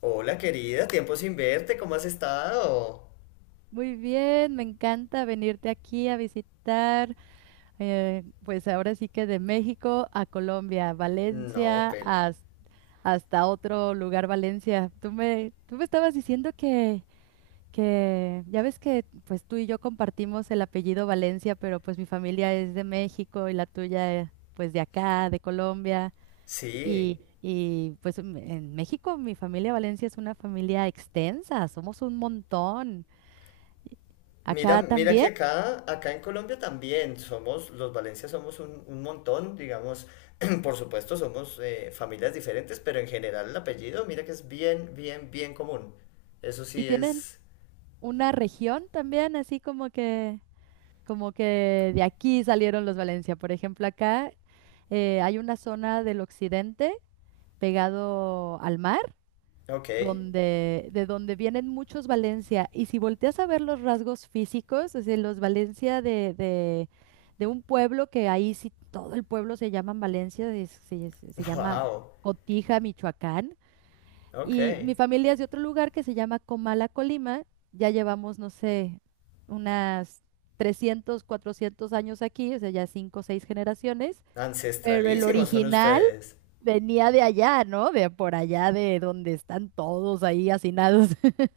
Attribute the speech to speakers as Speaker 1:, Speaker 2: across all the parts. Speaker 1: Hola querida, tiempo sin verte, ¿cómo has estado?
Speaker 2: Muy bien, me encanta venirte aquí a visitar, pues ahora sí que de México a Colombia,
Speaker 1: No,
Speaker 2: Valencia,
Speaker 1: pero
Speaker 2: hasta otro lugar, Valencia. Tú me estabas diciendo que, ya ves que pues tú y yo compartimos el apellido Valencia, pero pues mi familia es de México y la tuya pues de acá, de Colombia.
Speaker 1: sí.
Speaker 2: Y pues en México mi familia Valencia es una familia extensa, somos un montón.
Speaker 1: Mira,
Speaker 2: ¿Acá
Speaker 1: mira que
Speaker 2: también?
Speaker 1: acá en Colombia también somos, los Valencia somos un montón, digamos, por supuesto somos familias diferentes, pero en general el apellido, mira que es bien, bien, bien común. Eso
Speaker 2: Y
Speaker 1: sí
Speaker 2: tienen
Speaker 1: es,
Speaker 2: una región también, así como que de aquí salieron los Valencia. Por ejemplo, acá hay una zona del occidente pegado al mar,
Speaker 1: ok,
Speaker 2: de donde vienen muchos Valencia. Y si volteas a ver los rasgos físicos, es decir, los Valencia de un pueblo que ahí sí todo el pueblo se llama Valencia, se llama
Speaker 1: wow,
Speaker 2: Cotija, Michoacán.
Speaker 1: ok,
Speaker 2: Y mi familia es de otro lugar que se llama Comala, Colima. Ya llevamos, no sé, unas 300 400 años aquí, o sea, ya cinco o seis generaciones. Pero el
Speaker 1: ancestralísimos son
Speaker 2: original
Speaker 1: ustedes.
Speaker 2: venía de allá, ¿no? De por allá, de donde están todos ahí hacinados.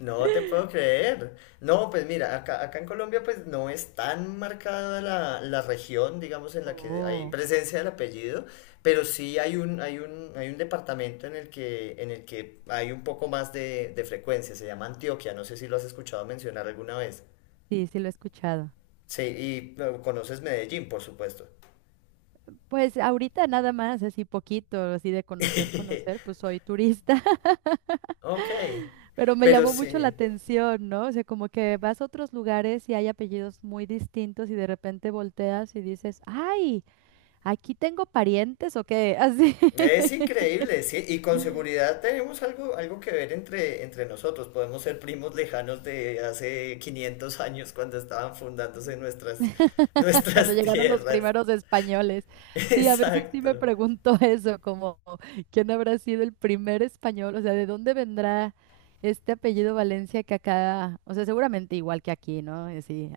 Speaker 1: No te puedo creer. No, pues mira, acá en Colombia pues no es tan marcada la región, digamos, en la que hay
Speaker 2: Oh,
Speaker 1: presencia del apellido, pero sí hay un departamento en el que, hay un poco más de frecuencia, se llama Antioquia, no sé si lo has escuchado mencionar alguna vez.
Speaker 2: sí, sí lo he escuchado.
Speaker 1: Sí, y bueno, conoces Medellín, por supuesto.
Speaker 2: Pues ahorita nada más, así poquito, así de conocer, conocer, pues soy turista.
Speaker 1: Ok,
Speaker 2: Pero me
Speaker 1: pero
Speaker 2: llamó mucho la
Speaker 1: sí.
Speaker 2: atención, ¿no? O sea, como que vas a otros lugares y hay apellidos muy distintos y de repente volteas y dices, ¡ay! Aquí tengo parientes o qué, así,
Speaker 1: Es increíble, sí, y con seguridad tenemos algo que ver entre nosotros. Podemos ser primos lejanos de hace 500 años cuando estaban fundándose nuestras,
Speaker 2: cuando
Speaker 1: nuestras
Speaker 2: llegaron los
Speaker 1: tierras.
Speaker 2: primeros españoles. Sí, a veces sí me
Speaker 1: Exacto.
Speaker 2: pregunto eso, como, ¿quién habrá sido el primer español? O sea, ¿de dónde vendrá este apellido Valencia que acá, o sea, seguramente igual que aquí, ¿no? Y sí,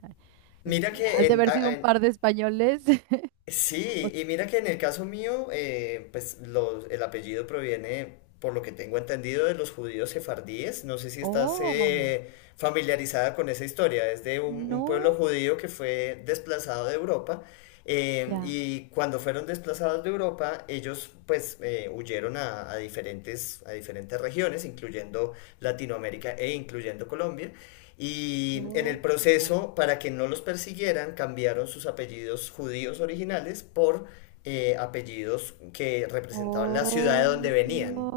Speaker 1: Mira
Speaker 2: ha
Speaker 1: que
Speaker 2: de
Speaker 1: en,
Speaker 2: haber sido
Speaker 1: a-
Speaker 2: un
Speaker 1: en-
Speaker 2: par de españoles. O-
Speaker 1: Sí, y mira que en el caso mío, pues el apellido proviene, por lo que tengo entendido, de los judíos sefardíes. No sé si estás
Speaker 2: Oh,
Speaker 1: familiarizada con esa historia. Es de un pueblo
Speaker 2: no.
Speaker 1: judío que fue desplazado de Europa. eh,
Speaker 2: Ya.
Speaker 1: y cuando fueron desplazados de Europa, ellos pues huyeron a diferentes regiones, incluyendo Latinoamérica e incluyendo Colombia. Y en el
Speaker 2: Oh.
Speaker 1: proceso, para que no los persiguieran, cambiaron sus apellidos judíos originales por apellidos que representaban la ciudad
Speaker 2: Oh.
Speaker 1: de donde venían.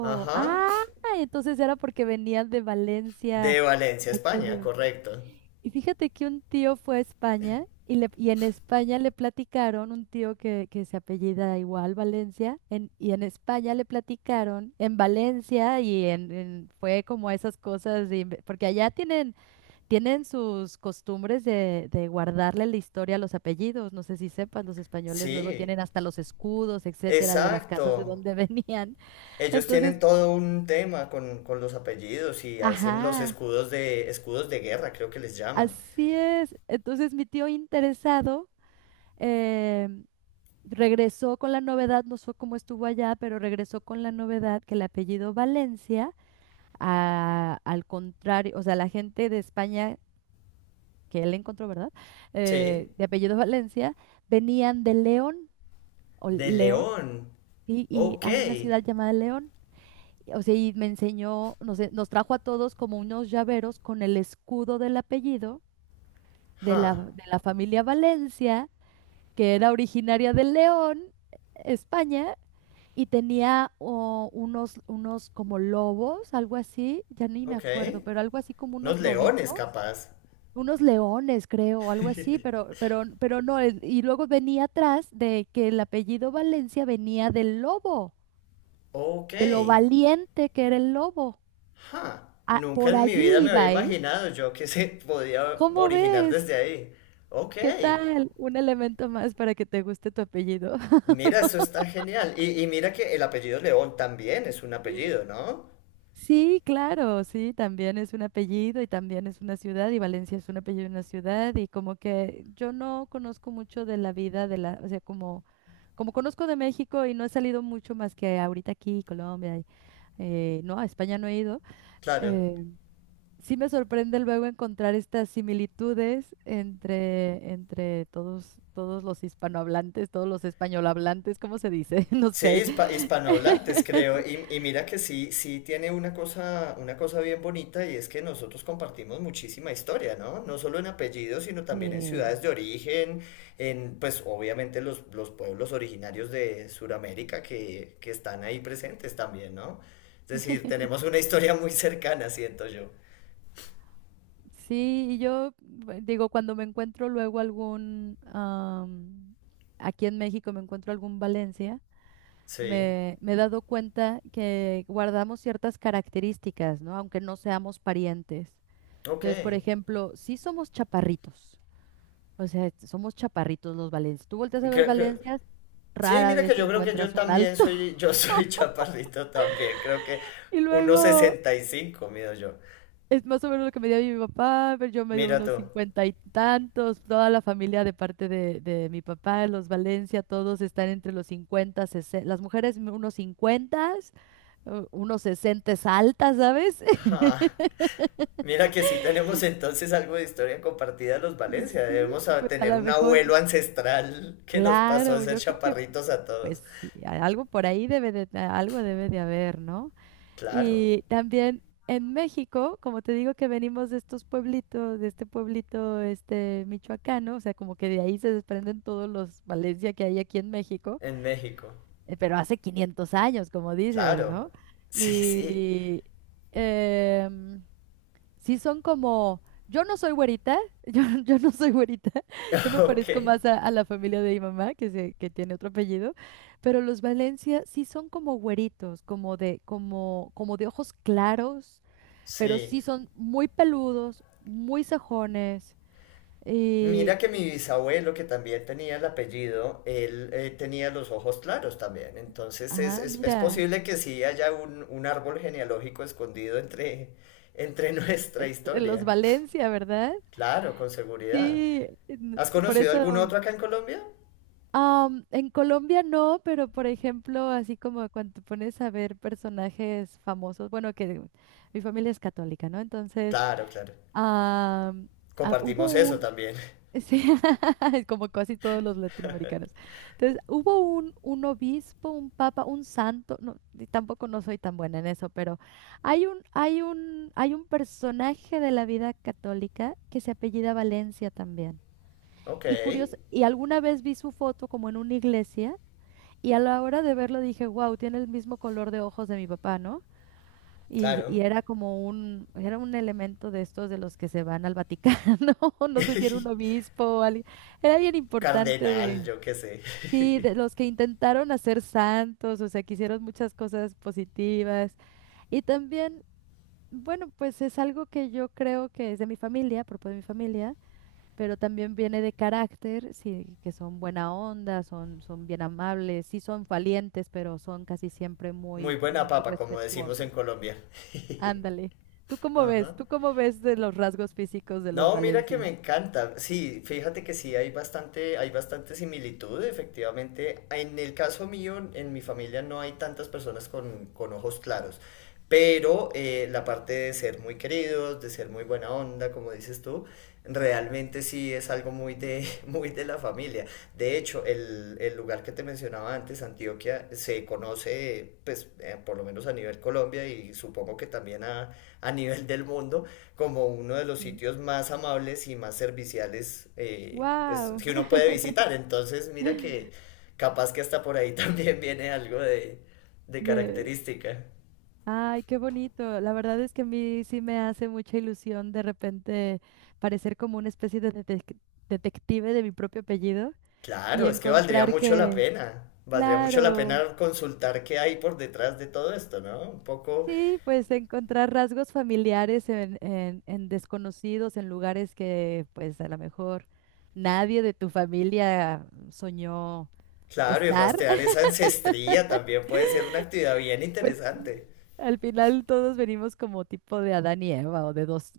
Speaker 1: Ajá.
Speaker 2: Ah, entonces era porque venían de Valencia
Speaker 1: De Valencia, España,
Speaker 2: aquello.
Speaker 1: correcto.
Speaker 2: Y fíjate que un tío fue a España y en España le platicaron, un tío que se apellida igual Valencia, y en España le platicaron, en Valencia y fue como esas cosas, porque allá tienen sus costumbres de guardarle la historia a los apellidos. No sé si sepas, los españoles luego
Speaker 1: Sí,
Speaker 2: tienen hasta los escudos, etcétera, de las casas de
Speaker 1: exacto.
Speaker 2: donde venían.
Speaker 1: Ellos tienen
Speaker 2: Entonces,
Speaker 1: todo un tema con los apellidos y hacen
Speaker 2: ajá,
Speaker 1: escudos de guerra, creo que les llaman.
Speaker 2: así es. Entonces, mi tío interesado em, regresó con la novedad, no sé cómo estuvo allá, pero regresó con la novedad que el apellido Valencia, al contrario, o sea, la gente de España que él encontró, ¿verdad?
Speaker 1: Sí.
Speaker 2: De apellido Valencia, venían de León. O
Speaker 1: De
Speaker 2: León,
Speaker 1: león.
Speaker 2: ¿sí? Y
Speaker 1: Ok.
Speaker 2: hay una ciudad llamada León. O sea, y me enseñó, no sé, nos trajo a todos como unos llaveros con el escudo del apellido de la,
Speaker 1: Ja.
Speaker 2: de la familia Valencia, que era originaria de León, España, y tenía unos como lobos, algo así, ya ni me
Speaker 1: Ok.
Speaker 2: acuerdo, pero algo así como
Speaker 1: Unos
Speaker 2: unos
Speaker 1: leones,
Speaker 2: lobitos,
Speaker 1: capaz.
Speaker 2: unos leones, creo, algo así, pero, no, y luego venía atrás de que el apellido Valencia venía del lobo,
Speaker 1: Ok.
Speaker 2: de lo valiente que era el lobo.
Speaker 1: Ja.
Speaker 2: Ah,
Speaker 1: Nunca
Speaker 2: por
Speaker 1: en mi vida
Speaker 2: allí
Speaker 1: me había
Speaker 2: iba, ¿eh?
Speaker 1: imaginado yo que se podía
Speaker 2: ¿Cómo
Speaker 1: originar
Speaker 2: ves?
Speaker 1: desde ahí. Ok.
Speaker 2: ¿Qué tal? Un elemento más para que te guste tu apellido.
Speaker 1: Mira, eso está genial. Y mira que el apellido León también es un apellido, ¿no?
Speaker 2: Sí, claro, sí, también es un apellido y también es una ciudad y Valencia es un apellido y una ciudad y como que yo no conozco mucho de la vida de la, o sea, como conozco de México y no he salido mucho más que ahorita aquí, Colombia, y, no, a España no he ido,
Speaker 1: Claro.
Speaker 2: eh, sí me sorprende luego encontrar estas similitudes entre todos los hispanohablantes, todos los españolhablantes, ¿cómo se dice? No
Speaker 1: Sí,
Speaker 2: sé.
Speaker 1: hispanohablantes, creo. Y mira que sí, sí tiene una cosa bien bonita y es que nosotros compartimos muchísima historia, ¿no? No solo en apellidos, sino también en ciudades
Speaker 2: Sí,
Speaker 1: de origen, pues obviamente los pueblos originarios de Sudamérica que están ahí presentes también, ¿no? Es decir, tenemos una historia muy cercana, siento yo.
Speaker 2: sí, y yo digo, cuando me encuentro luego aquí en México me encuentro algún Valencia,
Speaker 1: Sí,
Speaker 2: me he dado cuenta que guardamos ciertas características, ¿no? Aunque no seamos parientes.
Speaker 1: ok.
Speaker 2: Entonces, por ejemplo, sí somos chaparritos. O sea, somos chaparritos los Valencias. Tú volteas a ver
Speaker 1: Creo,
Speaker 2: Valencias,
Speaker 1: sí,
Speaker 2: rara
Speaker 1: mira
Speaker 2: vez
Speaker 1: que
Speaker 2: te
Speaker 1: yo creo que yo
Speaker 2: encuentras un
Speaker 1: también
Speaker 2: alto.
Speaker 1: soy, yo soy chaparrito también, creo que
Speaker 2: Y
Speaker 1: unos
Speaker 2: luego
Speaker 1: 65, mido yo.
Speaker 2: es más o menos lo que me dio mi papá, pero yo me dio
Speaker 1: Mira tú.
Speaker 2: unos cincuenta y tantos. Toda la familia de parte de mi papá, los Valencia, todos están entre los 50, 60. Las mujeres unos 50, unos 60 altas, ¿sabes?
Speaker 1: Ja, mira que sí tenemos entonces algo de historia compartida los Valencia,
Speaker 2: Sí,
Speaker 1: debemos
Speaker 2: pues a
Speaker 1: tener
Speaker 2: lo
Speaker 1: un
Speaker 2: mejor,
Speaker 1: abuelo ancestral que nos pasó a
Speaker 2: claro,
Speaker 1: ser
Speaker 2: yo creo que,
Speaker 1: chaparritos a
Speaker 2: pues
Speaker 1: todos.
Speaker 2: sí, algo por ahí debe de, algo debe de haber, ¿no?
Speaker 1: Claro,
Speaker 2: Y también en México, como te digo que venimos de estos pueblitos, de este pueblito este michoacano, o sea, como que de ahí se desprenden todos los Valencia que hay aquí en México,
Speaker 1: en México.
Speaker 2: pero hace 500 años, como dices,
Speaker 1: Claro.
Speaker 2: ¿no?
Speaker 1: Sí, sí.
Speaker 2: Y em, sí son como, yo no soy güerita, yo no soy güerita, yo me parezco
Speaker 1: Ok.
Speaker 2: más a la familia de mi mamá, que tiene otro apellido, pero los Valencia sí son como güeritos, como de ojos claros, pero
Speaker 1: Sí.
Speaker 2: sí son muy peludos, muy sajones,
Speaker 1: Mira
Speaker 2: y,
Speaker 1: que mi bisabuelo, que también tenía el apellido, él tenía los ojos claros también. Entonces es, es, es
Speaker 2: mira,
Speaker 1: posible que sí haya un árbol genealógico escondido entre nuestra
Speaker 2: eh, los
Speaker 1: historia.
Speaker 2: Valencia, ¿verdad?
Speaker 1: Claro, con seguridad.
Speaker 2: Sí,
Speaker 1: ¿Has
Speaker 2: por
Speaker 1: conocido algún
Speaker 2: eso...
Speaker 1: otro acá en Colombia?
Speaker 2: En Colombia no, pero por ejemplo, así como cuando te pones a ver personajes famosos, bueno, que mi familia es católica, ¿no? Entonces,
Speaker 1: Claro, claro.
Speaker 2: am, ah, hubo
Speaker 1: Compartimos eso
Speaker 2: un,
Speaker 1: también.
Speaker 2: sí, como casi todos los latinoamericanos. Entonces, hubo un obispo, un papa, un santo, no, y tampoco no soy tan buena en eso, pero hay un personaje de la vida católica que se apellida Valencia también.
Speaker 1: Ok,
Speaker 2: Y curioso, y alguna vez vi su foto como en una iglesia. Y a la hora de verlo dije, wow, tiene el mismo color de ojos de mi papá, ¿no? Y,
Speaker 1: claro.
Speaker 2: y era era un elemento de estos de los que se van al Vaticano, no sé si era un obispo o alguien, era bien importante
Speaker 1: Cardenal,
Speaker 2: de,
Speaker 1: yo qué sé.
Speaker 2: sí, de los que intentaron hacer santos, o sea, que hicieron muchas cosas positivas. Y también, bueno, pues es algo que yo creo que es de mi familia, propio de mi familia pero también viene de carácter, sí, que son buena onda, son bien amables, sí son valientes, pero son casi siempre
Speaker 1: Muy
Speaker 2: muy,
Speaker 1: buena
Speaker 2: muy
Speaker 1: papa, como decimos en
Speaker 2: respetuosos.
Speaker 1: Colombia.
Speaker 2: Ándale. ¿Tú cómo ves?
Speaker 1: Ajá.
Speaker 2: ¿Tú cómo ves de los rasgos físicos de los
Speaker 1: No, mira que me
Speaker 2: Valencia?
Speaker 1: encanta. Sí, fíjate que sí hay bastante similitud, efectivamente. En el caso mío, en mi familia no hay tantas personas con ojos claros, pero la parte de ser muy queridos, de ser muy buena onda, como dices tú, realmente sí es algo muy de, muy de la familia. De hecho, el lugar que te mencionaba antes, Antioquia, se conoce, pues, por lo menos a nivel Colombia y supongo que también a nivel del mundo como uno de los sitios más amables y más serviciales pues,
Speaker 2: Wow.
Speaker 1: que uno puede visitar. Entonces, mira que capaz que hasta por ahí también viene algo de
Speaker 2: de
Speaker 1: característica.
Speaker 2: Ay, qué bonito. La verdad es que a mí sí me hace mucha ilusión de repente parecer como una especie de detective de mi propio apellido y
Speaker 1: Claro, es que valdría
Speaker 2: encontrar
Speaker 1: mucho la
Speaker 2: que,
Speaker 1: pena. Valdría mucho la
Speaker 2: claro,
Speaker 1: pena consultar qué hay por detrás de todo esto, ¿no? Un poco,
Speaker 2: sí, pues encontrar rasgos familiares en desconocidos, en lugares que pues a lo mejor nadie de tu familia soñó
Speaker 1: claro, y
Speaker 2: estar.
Speaker 1: rastrear esa ancestría también puede ser una actividad bien
Speaker 2: Pues
Speaker 1: interesante.
Speaker 2: al final todos venimos como tipo de Adán y Eva o de dos,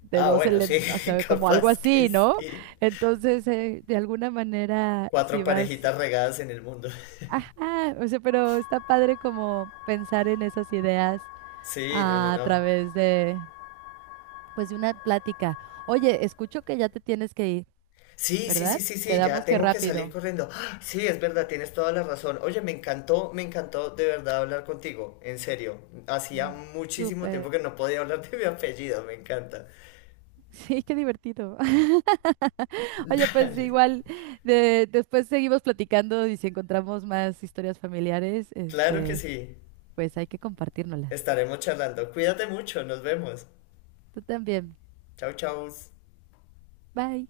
Speaker 1: Ah, bueno, sí,
Speaker 2: elementos, o sea, como algo
Speaker 1: capaz que
Speaker 2: así, ¿no?
Speaker 1: sí.
Speaker 2: Entonces, de alguna manera, si
Speaker 1: Cuatro
Speaker 2: vas,
Speaker 1: parejitas regadas en el mundo.
Speaker 2: ajá, o sea, pero está padre como pensar en esas ideas
Speaker 1: Sí, no, no,
Speaker 2: a
Speaker 1: no.
Speaker 2: través de, pues, de una plática. Oye, escucho que ya te tienes que ir,
Speaker 1: Sí, sí, sí,
Speaker 2: ¿verdad?
Speaker 1: sí, sí, ya
Speaker 2: Quedamos que
Speaker 1: tengo que salir
Speaker 2: rápido.
Speaker 1: corriendo. ¡Ah! Sí, es verdad, tienes toda la razón. Oye, me encantó de verdad hablar contigo, en serio. Hacía
Speaker 2: Mm.
Speaker 1: muchísimo
Speaker 2: Súper.
Speaker 1: tiempo que no podía hablar de mi apellido, me encanta.
Speaker 2: Sí, qué divertido. Oye, pues
Speaker 1: Dale,
Speaker 2: igual después seguimos platicando y si encontramos más historias familiares,
Speaker 1: claro que sí,
Speaker 2: pues hay que compartírnoslas.
Speaker 1: estaremos charlando. Cuídate mucho, nos vemos.
Speaker 2: Tú también.
Speaker 1: Chau, chau.
Speaker 2: Bye.